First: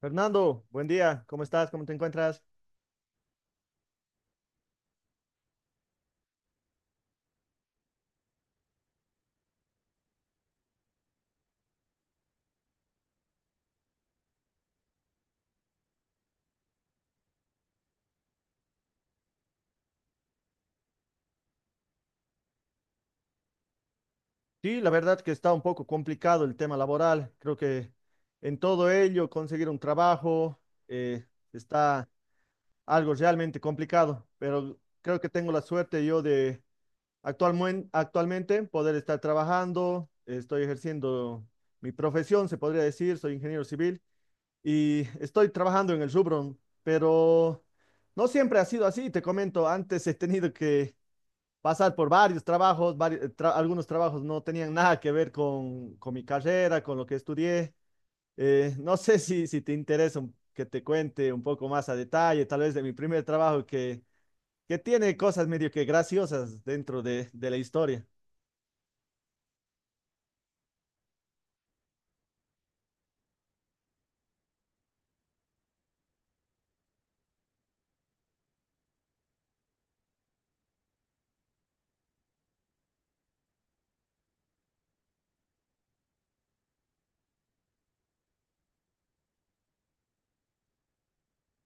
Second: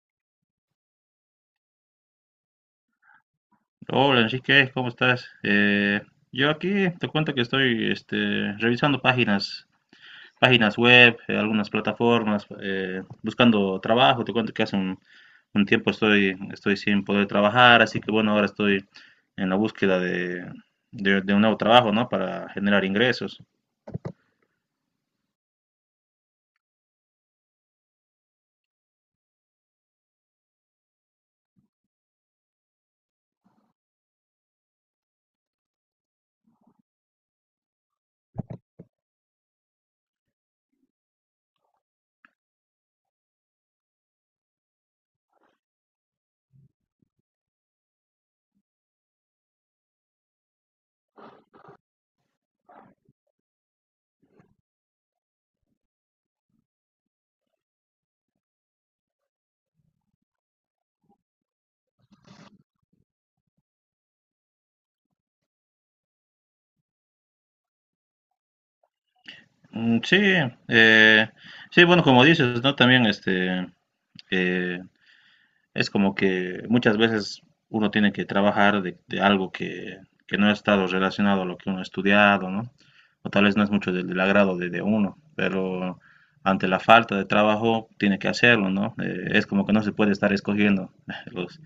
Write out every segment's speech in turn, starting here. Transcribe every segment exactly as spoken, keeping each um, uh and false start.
Fernando, buen día. ¿Cómo estás? ¿Cómo te encuentras? Hola Enrique, ¿cómo estás? Eh, yo aquí te cuento que estoy este, revisando páginas, páginas web, eh, algunas plataformas, eh, buscando trabajo. Te cuento que hace un, un tiempo estoy, estoy sin poder trabajar, así que bueno, ahora estoy en la búsqueda de, de- de un nuevo trabajo, ¿no? Para generar ingresos. Sí, la verdad que está un poco complicado el tema laboral. Creo que en todo ello conseguir un trabajo eh, está algo realmente complicado, pero creo que tengo la suerte yo de actualmen- actualmente poder estar trabajando. Estoy ejerciendo mi profesión, se podría decir, soy ingeniero civil y estoy trabajando en el rubro, pero no siempre ha sido así. Te comento, antes he tenido que pasar por varios trabajos, vari- eh, tra- algunos trabajos no tenían nada que ver con, con mi carrera, con lo que estudié. Eh, no sé si, si te interesa un- que te cuente un poco más a detalle, tal vez de mi primer trabajo que, que tiene cosas medio que graciosas dentro de, de la historia. Mm, sí, eh, sí, bueno, como dices, ¿no? También este, eh, es como que muchas veces uno tiene que trabajar de, de algo que, que no ha estado relacionado a lo que uno ha estudiado, ¿no? O tal vez no es mucho del, del agrado de, de uno, pero ante la falta de trabajo tiene que hacerlo, ¿no? Eh, es como que no se puede estar escogiendo los,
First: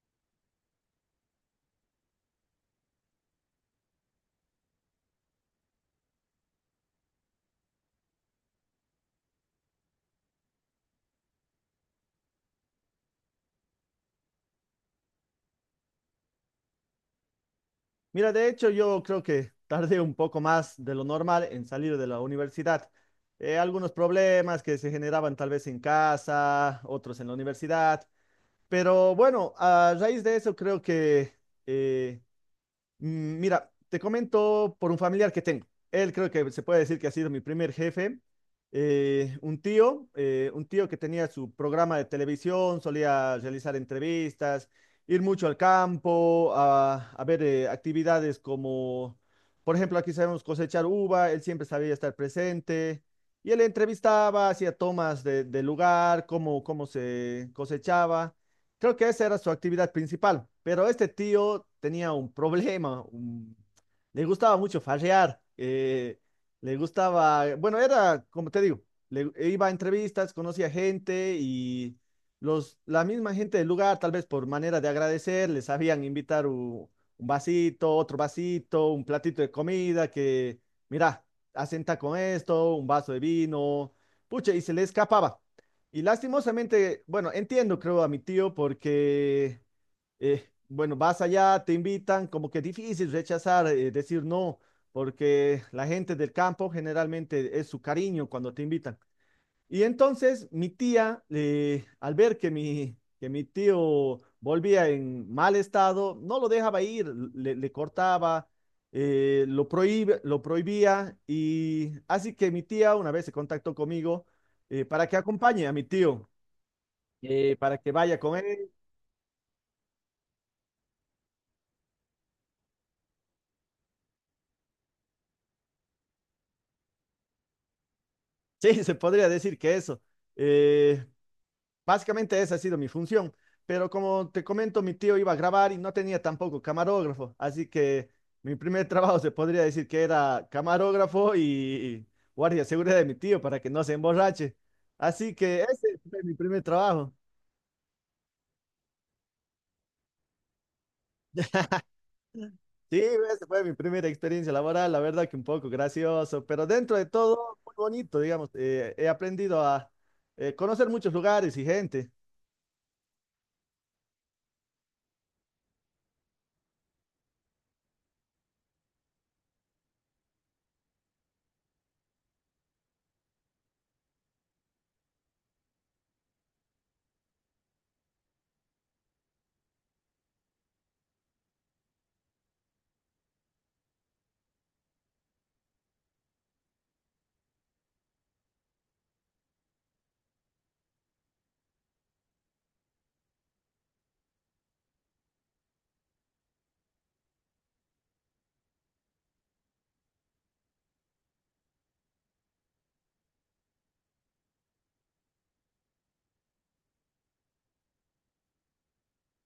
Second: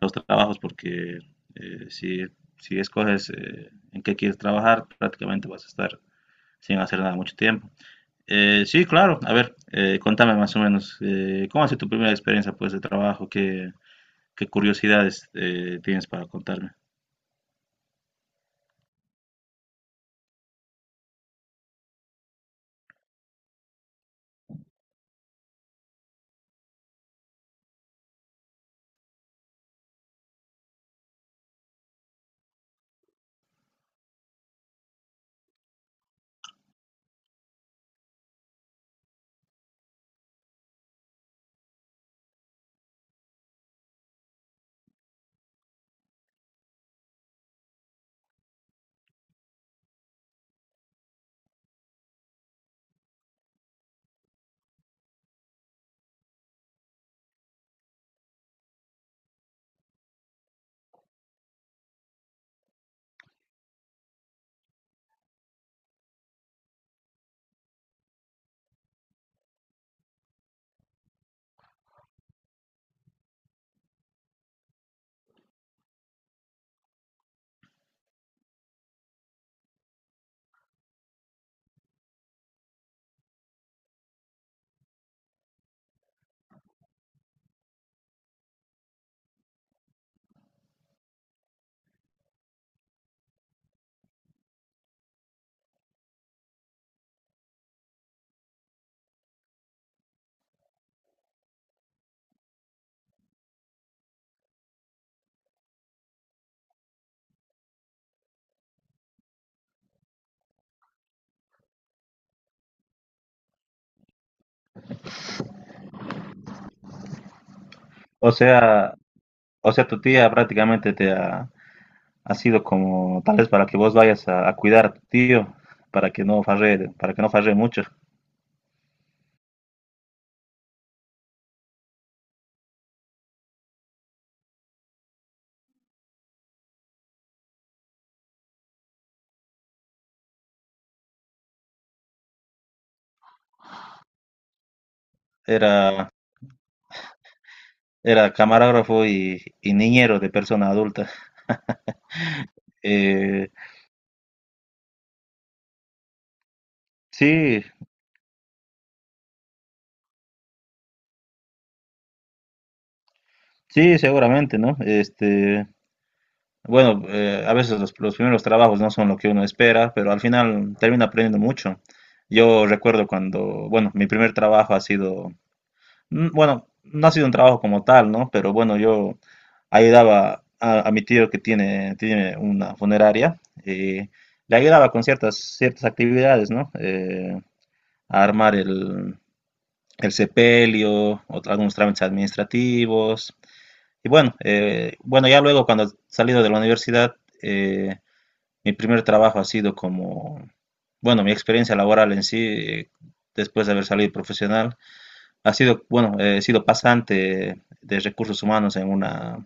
los trabajos porque eh, si, si escoges eh, en qué quieres trabajar, prácticamente vas a estar sin hacer nada mucho tiempo. Eh, sí, claro, a ver, eh, contame más o menos, eh, ¿cómo ha sido tu primera experiencia pues de trabajo? ¿Qué, ¿Qué curiosidades eh, tienes para contarme? Mira, de hecho yo creo que tardé un poco más de lo normal en salir de la universidad. Eh, algunos problemas que se generaban tal vez en casa, otros en la universidad. Pero bueno, a raíz de eso creo que eh, Mm, mira, te comento por un familiar que tengo. Él creo que se puede decir que ha sido mi primer jefe. Eh, un tío, eh, un tío que tenía su programa de televisión, solía realizar entrevistas, ir mucho al campo, a, a ver eh, actividades como, por ejemplo, aquí sabemos cosechar uva, él siempre sabía estar presente. Y él entrevistaba, hacía tomas de, del lugar, cómo, cómo se cosechaba. Creo que esa era su actividad principal, pero este tío tenía un problema, un- le gustaba mucho farrear, eh, le gustaba, bueno, era, como te digo, le iba a entrevistas, conocía gente y los, la misma gente del lugar, tal vez por manera de agradecer, les sabían invitar u- un vasito, otro vasito, un platito de comida que, mira, asenta con esto, un vaso de vino, pucha, y se le escapaba. Y lastimosamente, bueno, entiendo, creo, a mi tío porque, eh, bueno, vas allá, te invitan, como que difícil rechazar, eh, decir no, porque la gente del campo generalmente es su cariño cuando te invitan. Y entonces mi tía, eh, al ver que mi, que mi tío volvía en mal estado, no lo dejaba ir, le, le cortaba, eh, lo prohíbe- lo prohibía. Y así que mi tía una vez se contactó conmigo eh, para que acompañe a mi tío eh, para que vaya O con él. sea, o sea, tu tía prácticamente te ha, ha sido como tal vez para que vos vayas a, a cuidar a tu tío para que no farre, para que no farre mucho. Sí, se podría decir que eso. Eh, Básicamente esa ha sido mi función, pero como te comento, mi tío iba a grabar y no tenía tampoco camarógrafo, así que mi primer trabajo se podría decir que era camarógrafo y, y guardia de seguridad de mi tío para que no se emborrache. Así que ese Era, fue mi primer trabajo. Era camarógrafo y, y niñero de persona adulta. Sí, esa Eh, fue mi primera experiencia laboral, la verdad que un poco gracioso, pero dentro de todo, sí, muy bonito, digamos. Eh, he aprendido a eh, conocer muchos lugares y gente. sí, seguramente, ¿no? Este, bueno, eh, a veces los, los primeros trabajos no son lo que uno espera, pero al final termina aprendiendo mucho. Yo recuerdo cuando, bueno, mi primer trabajo ha sido mm, bueno, no ha sido un trabajo como tal, ¿no? Pero bueno, yo ayudaba a, a mi tío que tiene, tiene una funeraria, eh, le ayudaba con ciertas, ciertas actividades, ¿no? Eh, a armar el, el sepelio, otro- algunos trámites administrativos. Y bueno, eh, bueno, ya luego cuando he salido de la universidad, eh, mi primer trabajo ha sido como, bueno, mi experiencia laboral en sí, eh, después de haber salido profesional ha sido, bueno, eh, he sido pasante de recursos humanos en una,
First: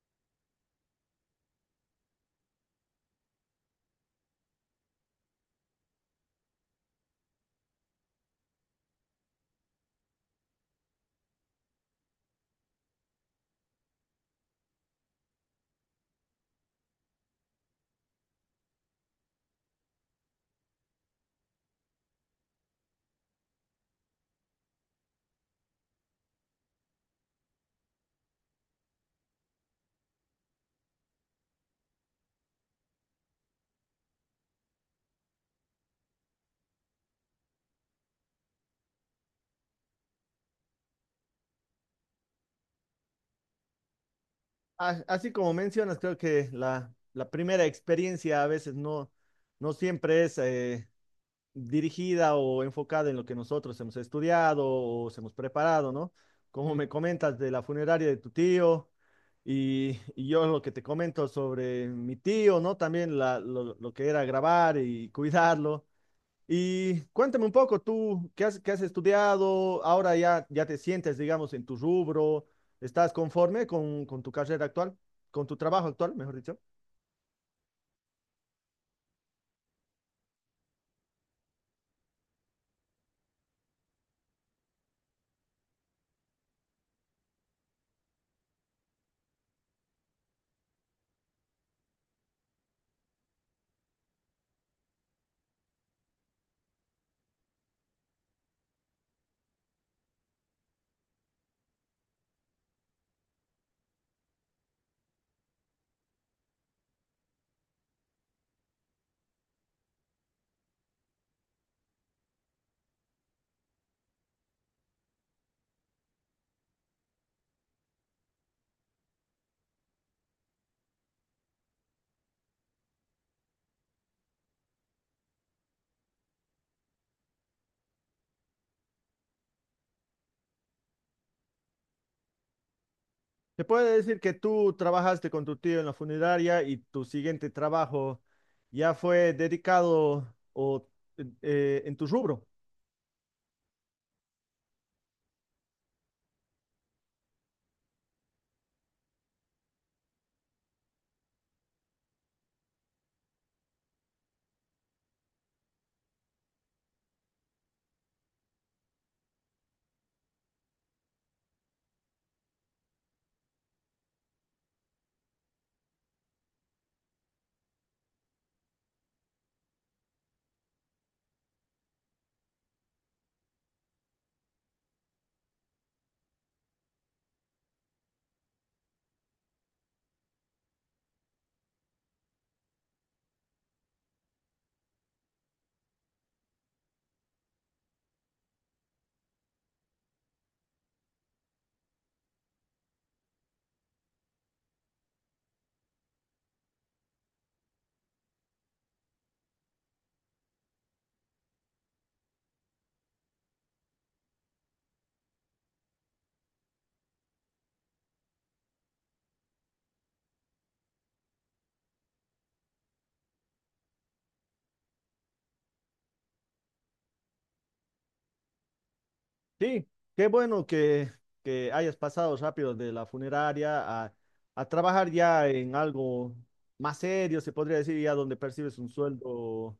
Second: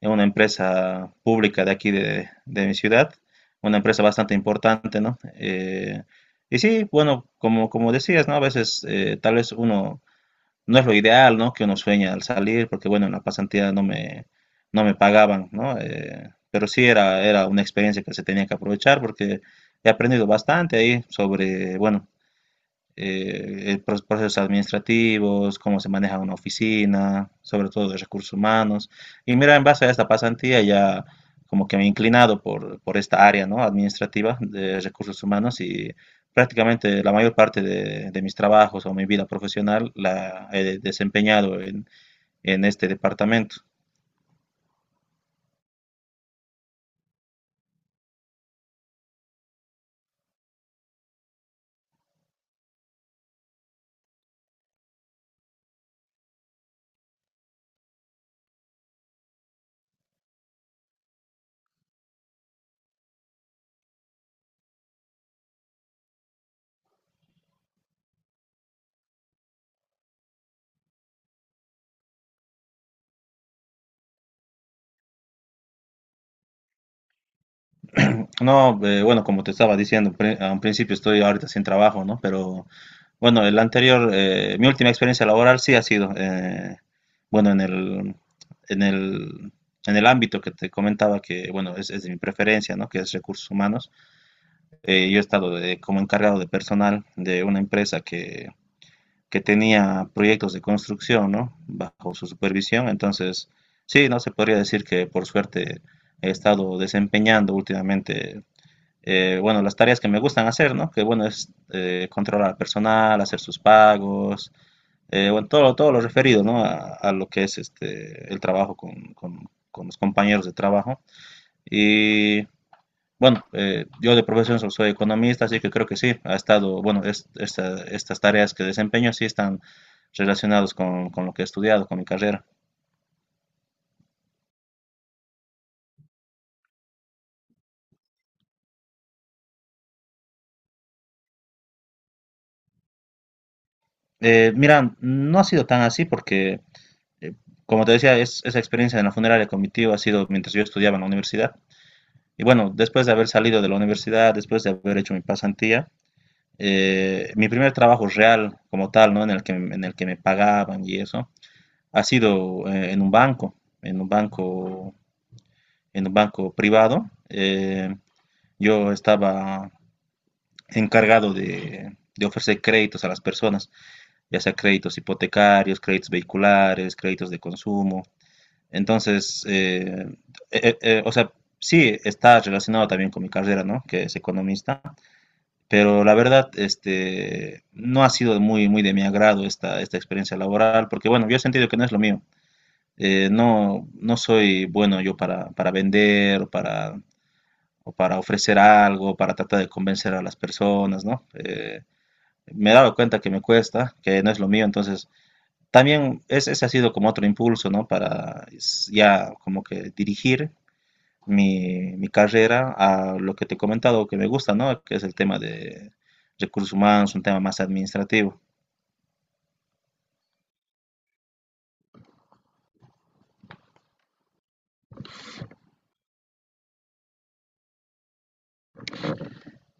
en una empresa pública de aquí de, de mi ciudad, una empresa bastante importante, ¿no? Eh, y sí, bueno, como, como decías, ¿no? A veces eh, tal vez uno no es lo ideal, ¿no? Que uno sueña al salir, porque bueno, en la pasantía no me, no me pagaban, ¿no? Eh, pero sí era, era una experiencia que se tenía que aprovechar porque he aprendido bastante ahí sobre, bueno, eh, eh, pro- procesos administrativos, cómo se maneja una oficina, sobre todo de recursos humanos. Y mira, en base a esta pasantía ya como que me he inclinado por, por esta área, ¿no? Administrativa de recursos humanos y prácticamente la mayor parte de, de mis trabajos o mi vida profesional la he desempeñado en, en este departamento. A- así como mencionas, creo que la, la primera experiencia a veces no, no siempre es eh, dirigida o enfocada en lo que nosotros hemos estudiado o se hemos preparado, ¿no? Como me comentas de la funeraria de tu tío y, y yo lo que te comento sobre mi tío, ¿no? También la- lo, lo que era grabar y cuidarlo. Y cuéntame un poco, tú, ¿qué has, qué has estudiado? Ahora ya, ya te sientes, digamos, en tu rubro, ¿estás conforme con, con tu carrera actual, con tu trabajo actual, mejor dicho? No, eh, bueno, como te estaba diciendo, pre- a un principio estoy ahorita sin trabajo, ¿no? Pero bueno, el anterior, eh, mi última experiencia laboral sí ha sido, eh, bueno, en el, en el, en el ámbito que te comentaba que, bueno, es, es de mi preferencia, ¿no? Que es recursos humanos. Eh, yo he estado de- como encargado de personal de una empresa que, que tenía proyectos de construcción, ¿no? Bajo su supervisión. Entonces, sí, no se podría decir que por suerte he estado desempeñando últimamente eh, bueno, las tareas que me gustan hacer, ¿no? Que bueno, es eh, controlar al personal, hacer sus pagos, eh, bueno, todo, todo lo referido, ¿no? A, a lo que es este, el trabajo con, con- con los compañeros de trabajo. Y bueno, eh, yo de profesión so- soy economista, así que creo que sí, ha estado, bueno, es- esta- estas tareas que desempeño sí están relacionadas con, con lo que he estudiado, con mi carrera. ¿Se puede decir que tú trabajaste con tu tío en la funeraria y tu siguiente trabajo ya fue dedicado o, eh, en tu rubro? Eh, mira, no ha sido tan así porque, eh, como te decía, es- esa experiencia en la funeraria cognitiva ha sido mientras yo estudiaba en la universidad. Y bueno, después de haber salido de la universidad, después de haber hecho mi pasantía, eh, mi primer trabajo real como tal, ¿no? En el que, en el que me pagaban y eso, ha sido eh, en un banco, en un banco, en un banco privado. Eh, yo estaba encargado de, de ofrecer créditos a las personas, ya sea créditos hipotecarios, créditos vehiculares, créditos de consumo. Entonces, eh, eh, eh, o sea, sí está relacionado también con mi carrera, ¿no? Que es economista, pero la verdad, este, no ha sido muy, muy de mi agrado esta, esta experiencia laboral, porque bueno, yo he sentido que no es lo mío. Eh, no, no soy bueno yo para, para vender, o para, o para ofrecer algo, para tratar de convencer a las personas, ¿no? Eh, me he dado cuenta que me cuesta, que no es lo mío, entonces también es, ese ha sido como otro impulso, ¿no? Para s- ya como que dirigir mi, mi carrera a lo que te he comentado que me gusta, ¿no? Que es el tema de recursos humanos, un tema más administrativo. Sí, qué bueno que, que hayas pasado rápido de la funeraria a, a trabajar ya en algo más serio, se podría decir, ya donde percibes un sueldo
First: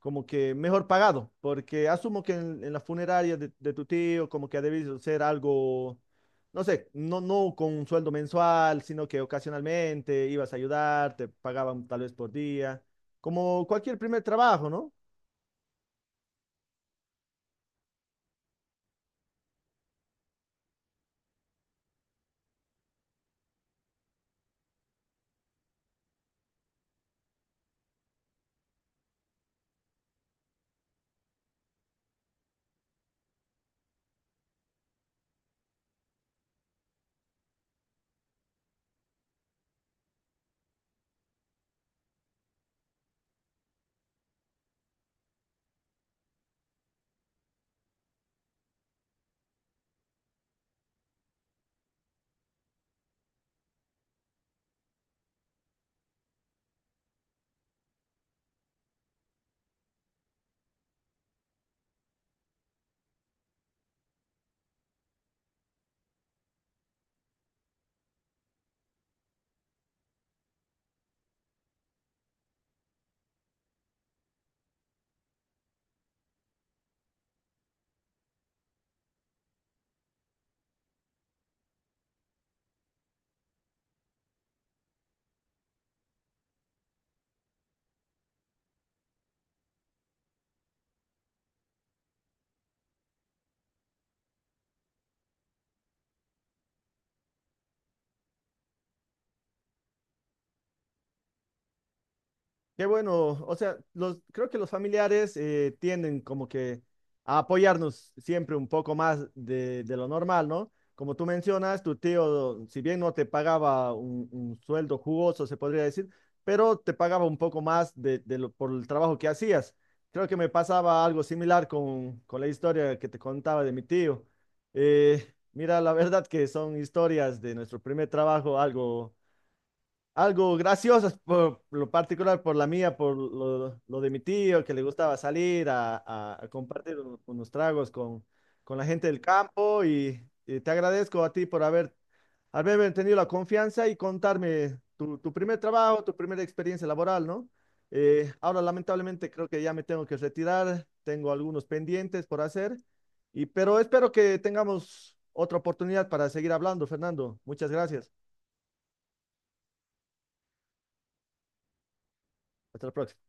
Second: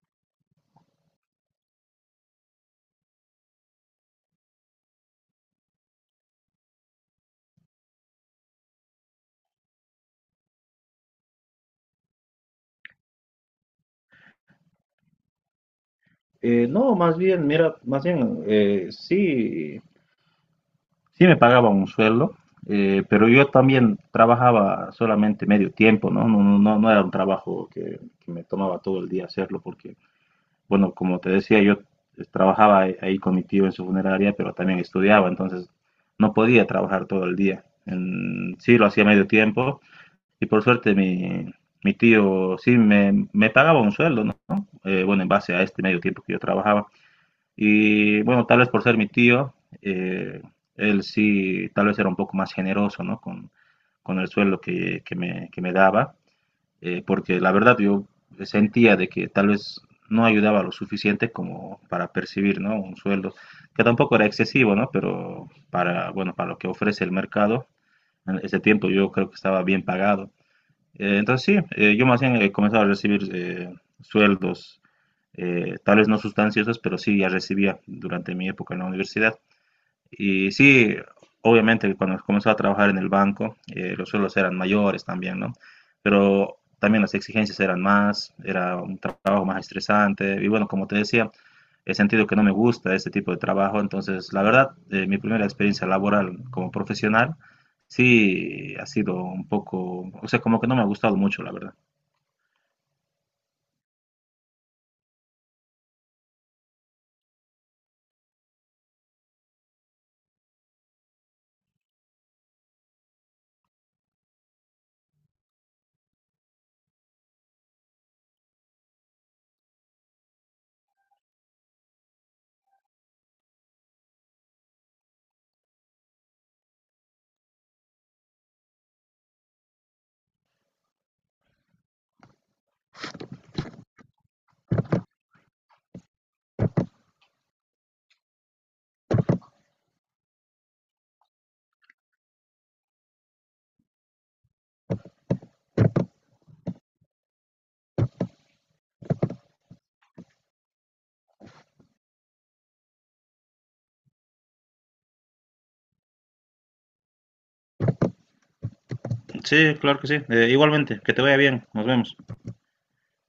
como que mejor pagado, porque asumo que en, en la funeraria de, de tu tío como que ha debido ser algo, no sé, no, no con un sueldo mensual, sino que ocasionalmente ibas a ayudar, te pagaban tal vez por día, como cualquier primer trabajo, ¿no? Eh, no, más bien, mira, más bien, eh, sí, sí me pagaban un sueldo, eh, pero yo también trabajaba solamente medio tiempo, ¿no? No, no, no- no era un trabajo que, que me tomaba todo el día hacerlo, porque, bueno, como te decía, yo trabajaba ahí ahí con mi tío en su funeraria, pero también estudiaba, entonces no podía trabajar todo el día. En- sí, lo hacía medio tiempo. Y por suerte mi, mi tío sí me, me pagaba un sueldo, ¿no? Eh, bueno, en base a este medio tiempo que yo trabajaba. Y bueno, tal vez por ser mi tío, eh, él sí, tal vez era un poco más generoso, ¿no? Con, con el sueldo que, que me, que me daba, eh, porque la verdad yo sentía de que tal vez no ayudaba lo suficiente como para percibir, ¿no? Un sueldo que tampoco era excesivo, ¿no? Pero para, bueno, para lo que ofrece el mercado, en ese tiempo yo creo que estaba bien pagado. Eh, entonces sí, eh, yo más bien he comenzado a recibir eh, sueldos, eh, tal vez no sustanciosos, pero sí ya recibía durante mi época en la universidad. Y sí, obviamente cuando comenzó a trabajar en el banco, eh, los sueldos eran mayores también, ¿no? Pero también las exigencias eran más, era un tra- trabajo más estresante. Y bueno, como te decía, he sentido que no me gusta este tipo de trabajo. Entonces, la verdad, eh, mi primera experiencia laboral como profesional sí ha sido un poco, o sea, como que no me ha gustado mucho, la verdad. Qué bueno, o sea, los, creo que los familiares eh, tienden como que a apoyarnos siempre un poco más de, de lo normal, ¿no? Como tú mencionas, tu tío, si bien no te pagaba un, un sueldo jugoso, se podría decir, pero te pagaba un poco más de, de lo- por el trabajo que hacías. Creo que me pasaba algo similar con, con la historia que te contaba de mi tío. Eh, Mira, la verdad que son historias de nuestro primer trabajo, algo algo graciosas por lo particular, por la mía, por lo, lo de mi tío, que le gustaba salir a, a- a compartir un- unos tragos con, con la gente del campo y, y te agradezco a ti por haber, haberme tenido la confianza y contarme tu, tu primer trabajo, tu primera experiencia laboral, ¿no? Eh, ahora lamentablemente creo que ya me tengo que retirar, tengo algunos pendientes por hacer, y, pero espero que tengamos otra oportunidad para seguir hablando, Fernando. Muchas gracias. Sí, claro que sí. Eh, igualmente, que te vaya bien. Nos vemos. Hasta la próxima.